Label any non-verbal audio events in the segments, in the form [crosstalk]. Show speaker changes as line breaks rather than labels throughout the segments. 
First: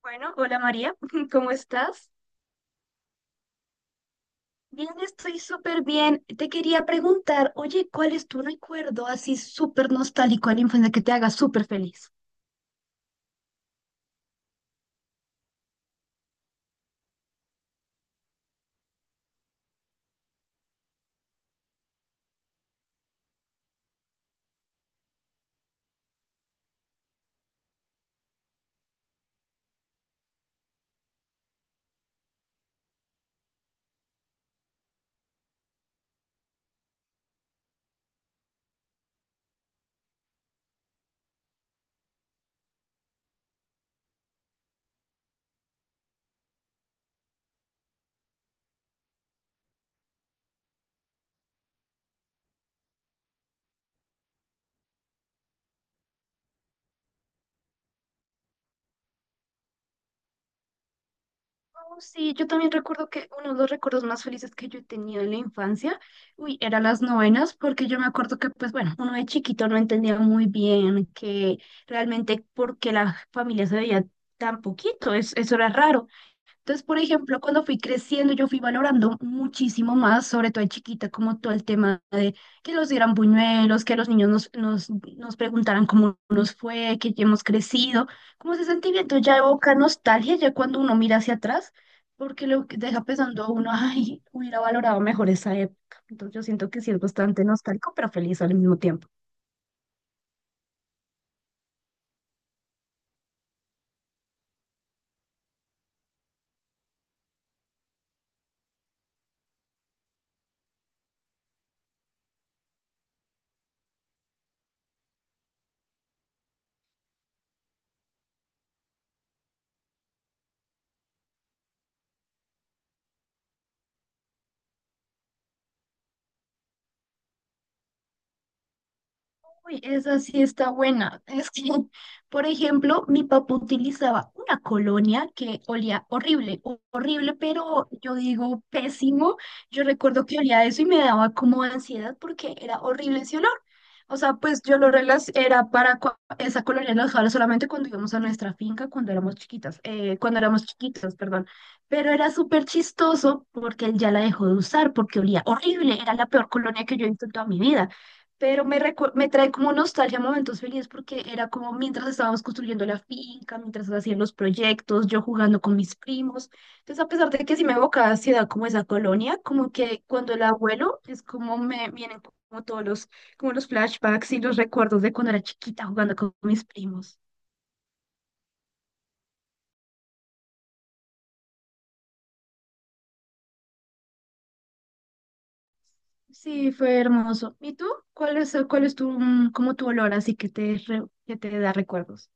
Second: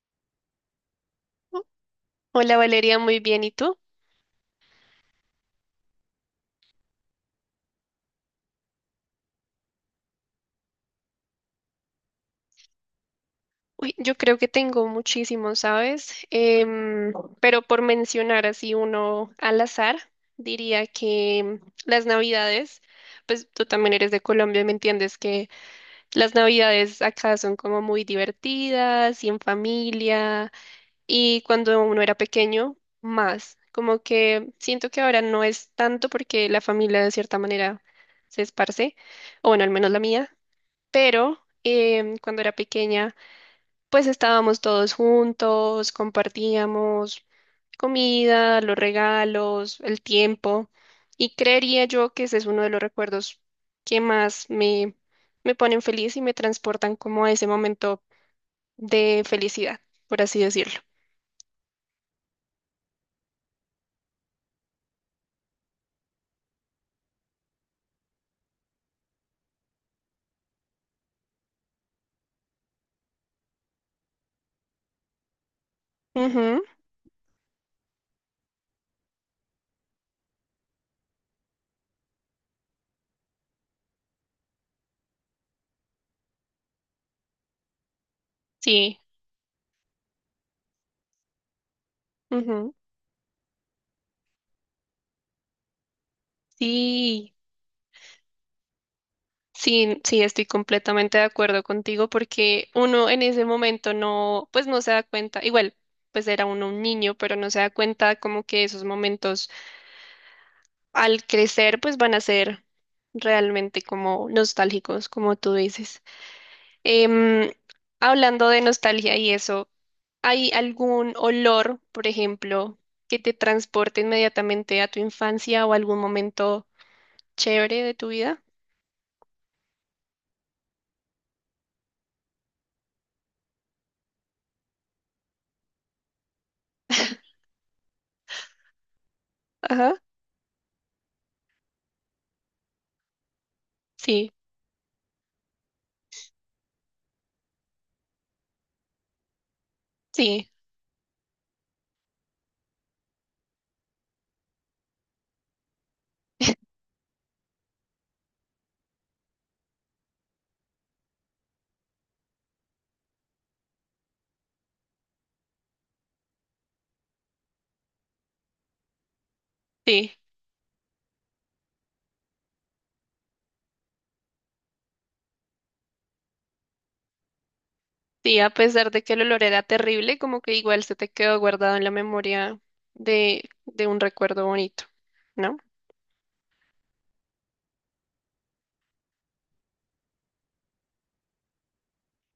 Bueno, hola María, [laughs] ¿cómo estás?
Hola Valeria, muy bien. ¿Y tú?
Bien, estoy súper bien. Te quería preguntar, oye, ¿cuál es tu recuerdo así súper nostálgico de la infancia que te haga súper feliz?
Uy, yo creo que tengo muchísimos, ¿sabes? Pero por mencionar así uno al azar, diría que las Navidades, pues tú también eres de Colombia y me entiendes que las Navidades acá son como muy divertidas y en familia y cuando uno era pequeño, más. Como que siento que ahora no es tanto porque la familia de cierta manera se esparce, o bueno, al menos la mía. Pero cuando era pequeña, pues estábamos todos juntos, compartíamos comida, los regalos, el tiempo, y creería yo que ese es uno de los recuerdos que más me ponen feliz y me transportan como a ese momento de felicidad, por así decirlo.
Oh, sí, yo también recuerdo que uno de los recuerdos más felices que yo he tenido en la infancia, uy, eran las novenas, porque yo me acuerdo que, pues bueno, uno de chiquito no entendía muy bien que realmente porque la familia se veía tan poquito, eso era raro.
Ujú,
Entonces, por ejemplo, cuando fui creciendo, yo fui valorando muchísimo más, sobre todo de chiquita, como todo el tema de que los dieran buñuelos, que los niños nos preguntaran cómo nos fue, que ya hemos crecido, como ese
sí,
sentimiento ya evoca nostalgia ya cuando uno mira hacia atrás, porque lo
ujú,
que deja pensando a uno, ay, hubiera valorado mejor esa época. Entonces, yo siento que sí es
sí.
bastante nostálgico, pero feliz al mismo tiempo.
Sí, sí, estoy completamente de acuerdo contigo porque uno en ese momento no, pues no se da cuenta, igual, pues era uno un niño, pero no se da cuenta como que esos momentos al crecer pues van a ser realmente como nostálgicos, como tú dices. Em, hablando de nostalgia y eso, ¿hay algún olor, por ejemplo, que te transporte inmediatamente a tu infancia o algún momento chévere de tu vida?
Uy, esa sí está buena. Es que, [laughs] por ejemplo, mi papá utilizaba una colonia que olía horrible, horrible, pero yo digo pésimo. Yo
Ajá,
recuerdo que olía eso y me daba como ansiedad porque era horrible ese olor. O
sí,
sea, pues yo lo relac era para cua- esa colonia la usaba solamente cuando íbamos a nuestra finca cuando éramos chiquitas, cuando
sí,
éramos chiquitos, perdón. Pero era súper chistoso porque él ya la dejó de usar porque olía horrible. Era la peor colonia que yo he visto en toda mi vida, pero me trae como nostalgia momentos felices porque era como mientras estábamos construyendo la finca, mientras hacían los proyectos, yo jugando con mis primos. Entonces, a pesar de que sí me evocaba ansiedad como esa colonia, como que
sí.
cuando el abuelo es como me vienen como todos como los flashbacks y los recuerdos de cuando era chiquita jugando con mis primos.
Sí, a pesar de que el olor era terrible, como que igual se te quedó guardado en la memoria de un recuerdo bonito, ¿no?
Sí, fue hermoso. ¿Y tú? ¿Cuál es tu, como tu olor así que te, que te da recuerdos?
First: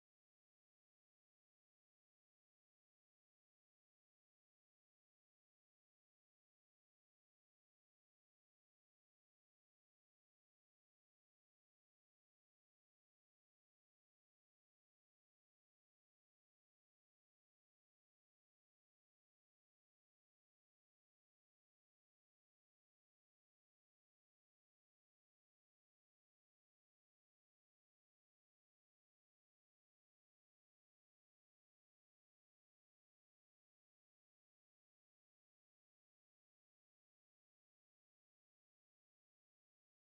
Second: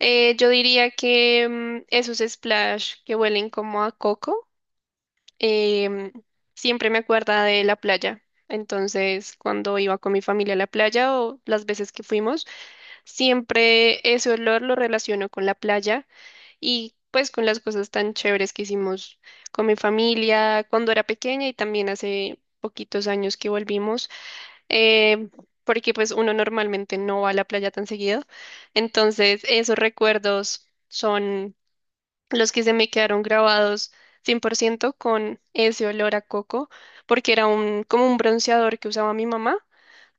Yo diría que esos splash que huelen como a coco, em, siempre me acuerda de la playa. Entonces, cuando iba con mi familia a la playa o las veces que fuimos, siempre ese olor lo relaciono con la playa. Y pues con las cosas tan chéveres que hicimos con mi familia cuando era pequeña y también hace poquitos años que volvimos, eh, porque pues uno normalmente no va a la playa tan seguido. Entonces esos recuerdos son los que se me quedaron grabados 100% con ese olor a coco, porque era un, como un bronceador que usaba mi mamá.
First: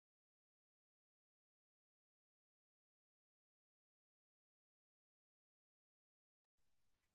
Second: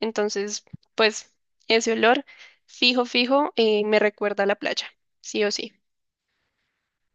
Entonces, pues ese olor fijo, fijo, me recuerda a la playa, sí o sí.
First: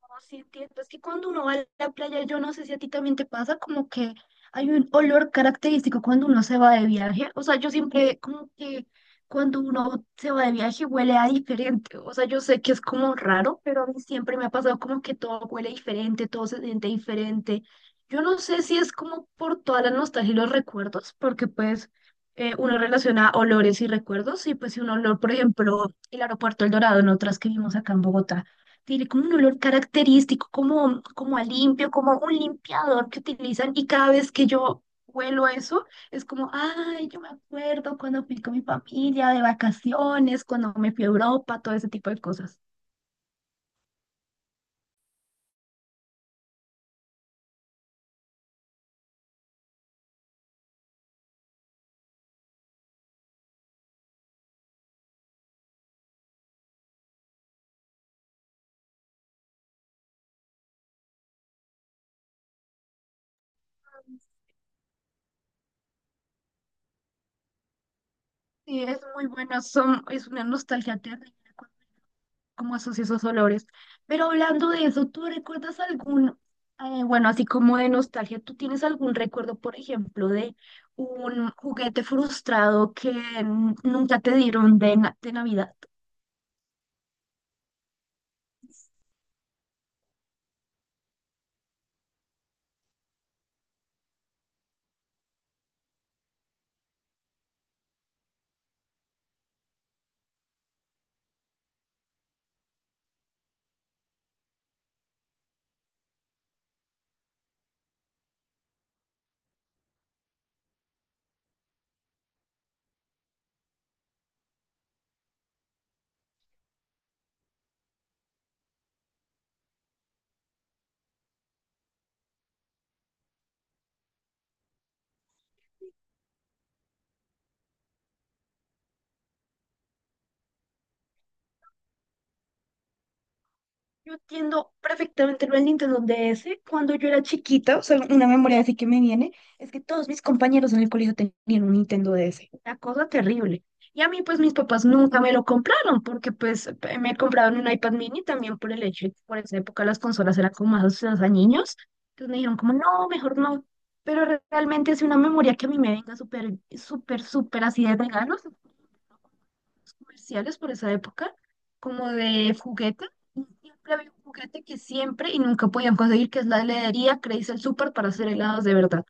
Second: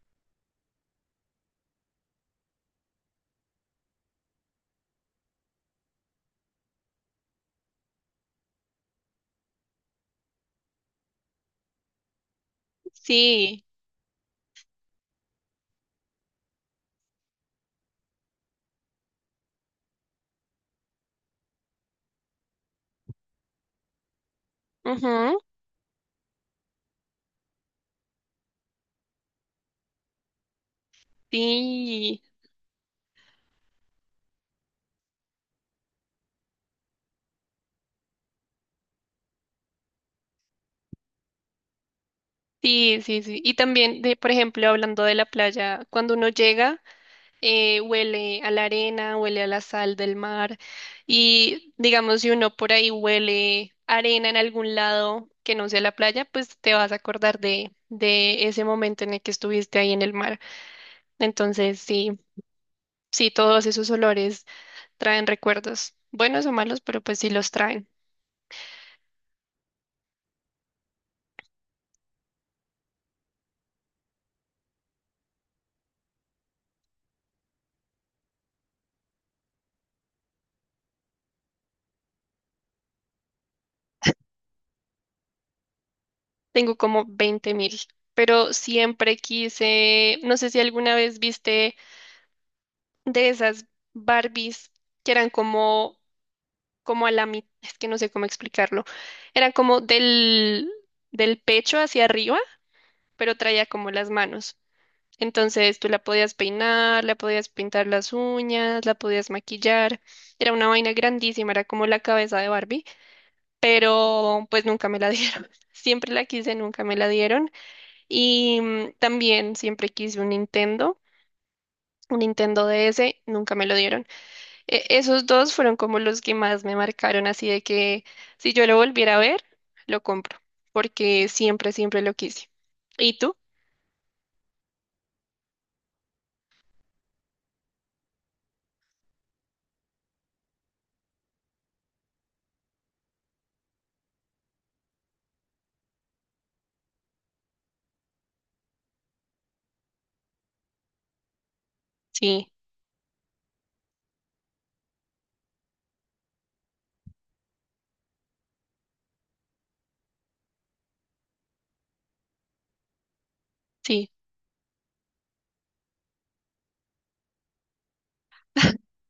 No, sí, entiendo. Es que cuando uno va a la playa, yo no sé si a ti también te pasa, como que hay un olor característico cuando uno se va de viaje. O sea, yo siempre, como que cuando uno se va de viaje huele a diferente. O sea, yo sé que es como raro,
Sí,
pero a mí siempre me ha pasado como que todo huele diferente, todo se siente diferente. Yo no sé si es como por toda la nostalgia y los recuerdos, porque pues uno relaciona olores y recuerdos, y pues si un olor, por
ujú,
ejemplo, el aeropuerto El Dorado, en otras que vimos acá en Bogotá tiene como un olor característico, como a limpio, como
sí,
un limpiador que utilizan y cada vez que yo huelo eso, es como, ay, yo me acuerdo cuando fui con mi familia de vacaciones, cuando me fui a Europa, todo ese tipo de cosas.
sí, sí, sí. Y también, de, por ejemplo, hablando de la playa, cuando uno llega, huele a la arena, huele a la sal del mar y digamos, si uno por ahí huele arena en algún lado que no sea la playa, pues te vas a acordar de ese momento en el que estuviste ahí en el mar. Entonces, sí, sí, todos esos olores traen recuerdos, buenos o malos, pero pues sí los traen.
Sí, es muy bueno, es una nostalgia terrible como esos olores. Pero hablando de eso, ¿tú recuerdas algún, bueno, así como de nostalgia, ¿tú tienes algún recuerdo, por ejemplo, de un juguete frustrado que nunca te dieron de, de Navidad?
Tengo como 20.000, pero siempre quise, no sé si alguna vez viste de esas Barbies que eran como, como a la mitad, es que no sé cómo explicarlo, eran como del pecho hacia arriba, pero traía como las manos. Entonces tú la podías peinar, la podías pintar las uñas, la podías maquillar. Era una vaina grandísima, era como la cabeza de Barbie, pero pues nunca me la dieron. [laughs] Siempre la quise, nunca me la dieron. Y también siempre quise un Nintendo DS, nunca me lo dieron. Esos dos fueron como los que más me marcaron, así de que si yo lo volviera a ver, lo compro, porque siempre, siempre lo quise. ¿Y tú?
Yo entiendo perfectamente lo del Nintendo DS. Cuando yo era chiquita, o sea, una memoria así que me viene, es que todos mis compañeros en el colegio tenían un Nintendo DS. Una cosa terrible. Y a mí, pues, mis papás nunca me lo compraron, porque, pues, me compraron un iPad mini también por el hecho de que por esa época las consolas eran como más asociadas a niños. Entonces me
Sí,
dijeron como, no, mejor no. Pero realmente es una memoria que a mí me venga súper así de regalo comerciales por esa época, como de juguete. Y siempre
sí,
había un juguete que siempre y nunca podían conseguir, que es la heladería Crazy el Super para hacer helados de verdad.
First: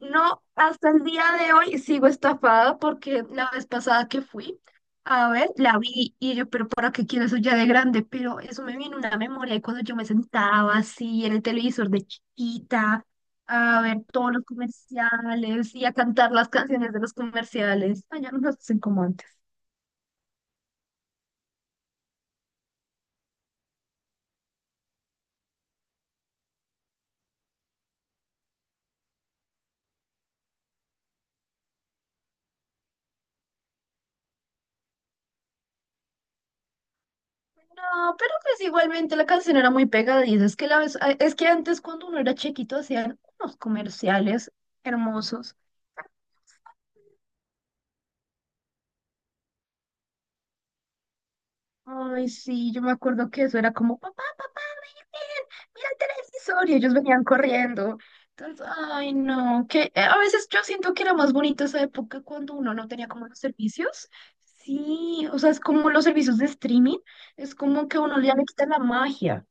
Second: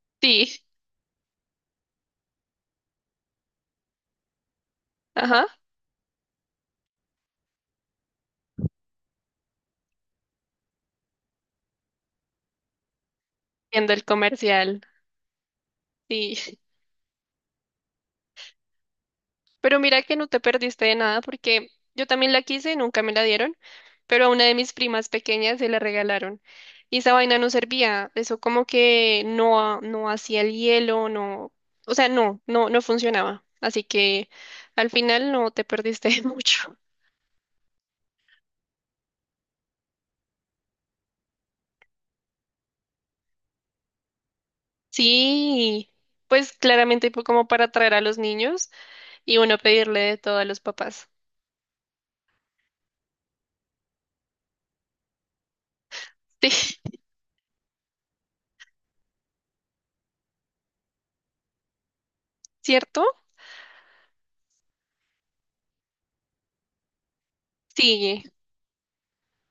No,
sí, [laughs]
hasta el día de hoy sigo estafada porque la vez pasada que fui, a
ajá,
ver, la vi y yo, pero ¿para qué quiero eso ya de grande? Pero eso me viene una memoria de cuando yo me sentaba así en el televisor de chiquita, a
viendo el
ver todos los
comercial,
comerciales y a cantar las
sí.
canciones de los comerciales. Ay, ya no nos hacen como antes.
Pero mira que no te perdiste de nada porque yo también la quise, nunca me la dieron, pero a una de mis primas pequeñas se la regalaron. Y esa vaina no servía, eso como que no, no hacía el hielo, no, o sea, no, no, no funcionaba. Así que al final no te perdiste [laughs] de mucho.
No, pero pues igualmente la canción era muy pegadiza. Es que, la vez, es que antes cuando uno era chiquito hacían unos comerciales hermosos.
Sí, pues claramente fue como para atraer a los niños y uno pedirle de todo a los papás.
Ay, sí, yo me acuerdo que eso era como, papá, papá, miren, mira el televisor. Y
[laughs]
ellos
Sí,
venían corriendo. Entonces, ay, no, que a veces yo siento que era más bonito esa época cuando uno no
¿cierto?
tenía como los servicios. Sí, o sea, es como los servicios de streaming, es como que a uno
Sigue.
ya le quita la magia.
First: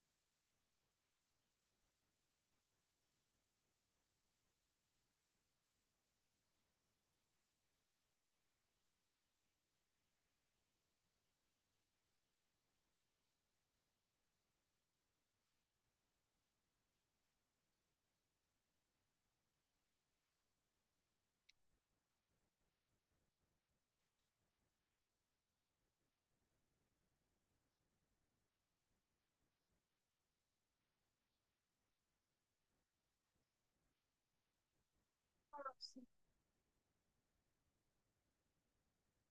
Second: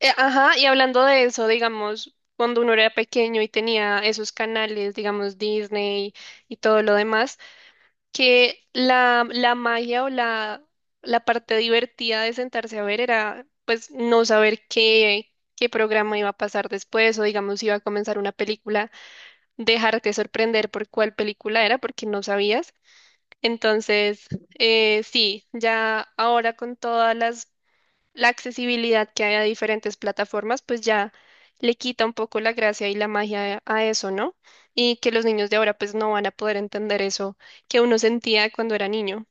Ajá, y hablando de eso, digamos, cuando uno era pequeño y tenía esos canales, digamos, Disney y todo lo demás, que la magia o la parte divertida de sentarse a ver era, pues, no saber qué programa iba a pasar después o, digamos, si iba a comenzar una película, dejarte sorprender por cuál película era porque no sabías. Entonces, sí, ya ahora con todas las la accesibilidad que hay a diferentes plataformas, pues ya le quita un poco la gracia y la magia a eso, ¿no? Y que los niños de ahora pues no van a poder entender eso que uno sentía cuando era niño.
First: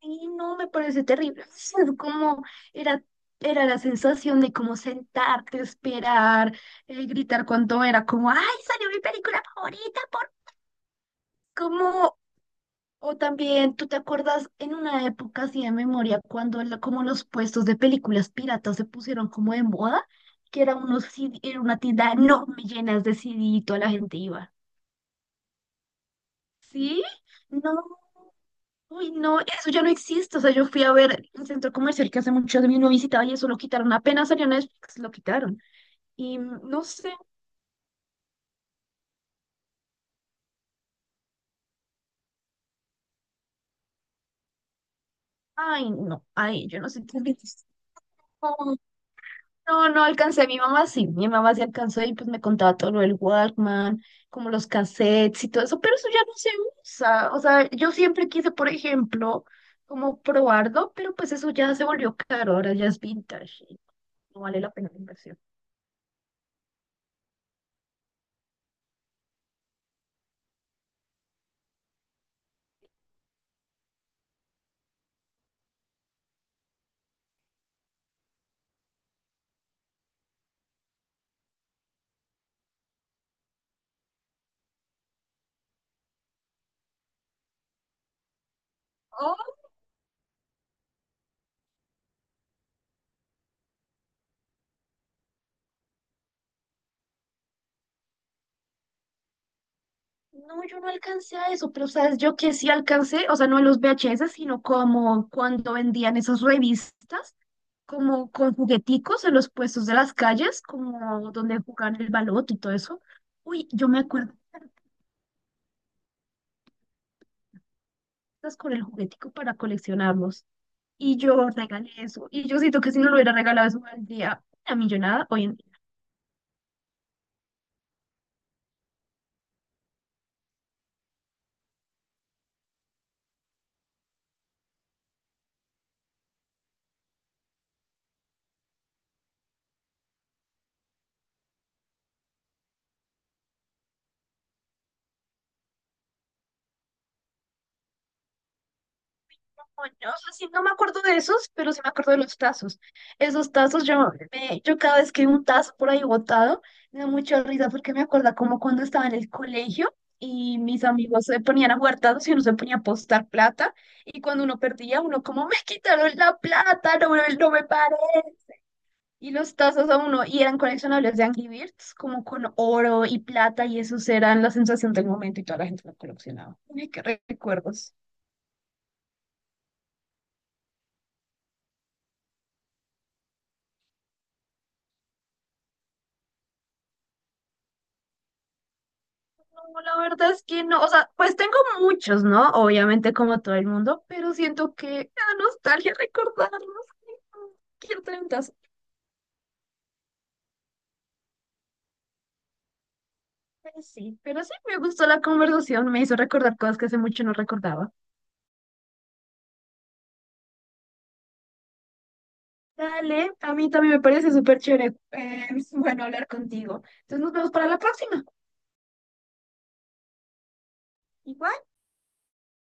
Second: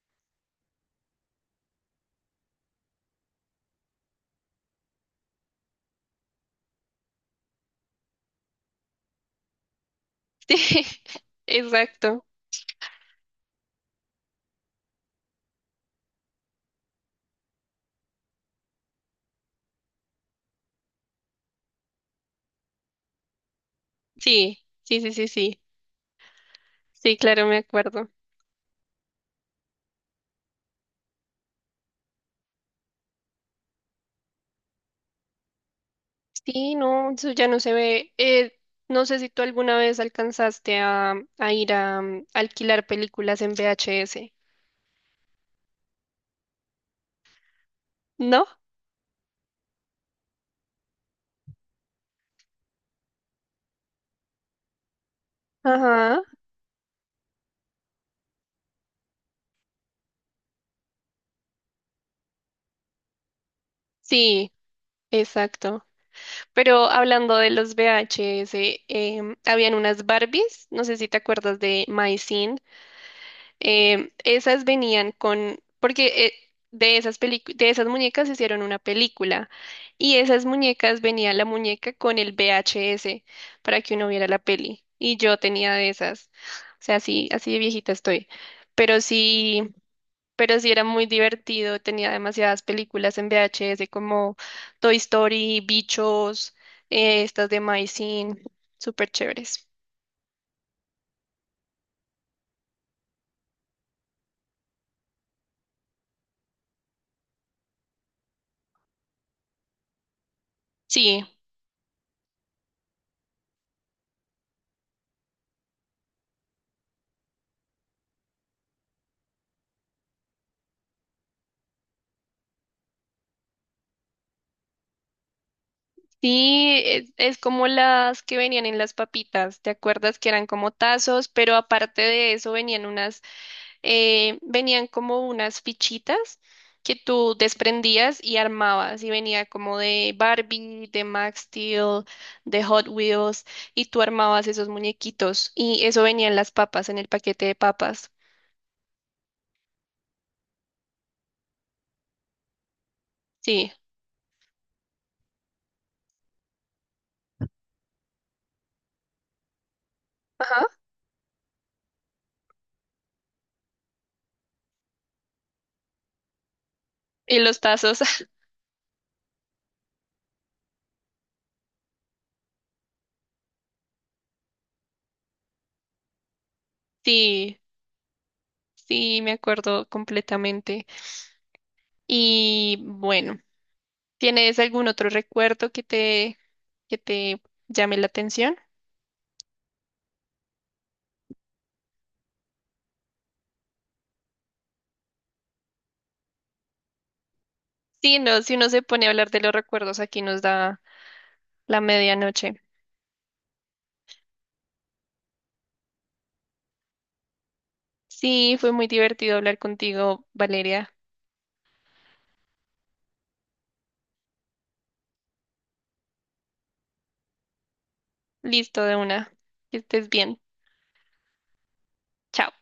Sí, no, me parece terrible. [laughs] Es como era, era la sensación de como sentarte, esperar, gritar cuando era como, ¡ay, salió mi película favorita! Por...
[laughs] Sí,
Como,
exacto.
o también, ¿tú te acuerdas en una época así de memoria cuando como los puestos de películas piratas se pusieron como de moda? Que era, unos CD, era una tienda enorme llenas de CD y toda la gente iba.
Sí, sí, sí, sí, sí.
¿Sí?
Sí, claro, me
No,
acuerdo.
uy, no, eso ya no existe. O sea, yo fui a ver un centro comercial que hace mucho de mí no visitaba y eso lo quitaron. Apenas salió Netflix, lo quitaron. Y
Sí,
no
no,
sé,
eso ya no se ve. No sé si tú alguna vez alcanzaste a ir a alquilar películas en VHS,
ay, no, ay, yo no sé qué es.
¿no?
No, no alcancé. Mi mamá sí alcanzó y pues me contaba todo lo del Walkman, como los cassettes y todo eso, pero eso ya
Ajá,
no se usa. O sea, yo siempre quise, por ejemplo, como probarlo, pero pues eso ya se volvió caro, ahora ya es vintage y no
sí,
vale la pena la inversión.
exacto. Pero hablando de los VHS, habían unas Barbies, no sé si te acuerdas de My Scene, esas venían con, porque de esas de esas muñecas hicieron una película y esas muñecas venía la muñeca con el VHS para que uno viera la peli y yo tenía de esas, o sea, así, así de viejita estoy, pero sí pero sí era muy divertido, tenía demasiadas películas en VHS como Toy Story, Bichos, estas de My Scene, súper chéveres.
No, yo no alcancé a eso, pero sabes, yo que sí alcancé, o sea, no a los VHS, sino como cuando vendían esas revistas, como con jugueticos en los puestos de las calles,
Sí,
como donde jugaban el baloto y todo eso. Uy, yo me acuerdo con el juguetico para coleccionarlos. Y yo regalé eso. Y yo siento que si no lo hubiera regalado eso, día una millonada hoy en...
sí, es como las que venían en las papitas, ¿te acuerdas que eran como tazos? Pero aparte de eso venían unas venían como unas fichitas que tú desprendías y armabas y venía como de Barbie, de Max Steel, de Hot Wheels y tú armabas esos muñequitos y eso venía en las papas, en el paquete de papas.
Bueno, o sea, sí, no me acuerdo de esos, pero sí me acuerdo de los tazos. Esos
Sí.
tazos, yo cada vez que veo un tazo por ahí botado, me da mucha risa porque me acuerda como cuando estaba en el colegio y
Ajá.
mis amigos se ponían a jugar tazos y uno se ponía a apostar plata. Y cuando uno perdía, uno como, me quitaron la plata, no,
Y
no
los
me paré.
tazos. [laughs]
Y los tazos a uno, y eran coleccionables de Angry Birds, como con oro y plata, y esos eran la sensación del momento y toda la gente lo coleccionaba. Uy, qué
Sí,
recuerdos.
sí, me acuerdo completamente. Y bueno, ¿tienes algún otro recuerdo que te llame la atención?
No, la verdad es que no, o sea, pues tengo muchos, ¿no? Obviamente como todo el mundo, pero siento que me da nostalgia recordarlos. Ay, no, quiero
Sí,
tener un
no,
tazo.
si uno se pone a hablar de los recuerdos, aquí nos da la medianoche.
Pues sí, pero sí me gustó la conversación, me hizo recordar cosas que hace mucho no recordaba.
Sí, fue muy divertido hablar contigo, Valeria.
Dale, a mí también me parece súper chévere, [laughs] bueno, hablar contigo. Entonces nos vemos para la próxima.
Listo de una. Que estés bien.
Igual.
Chao.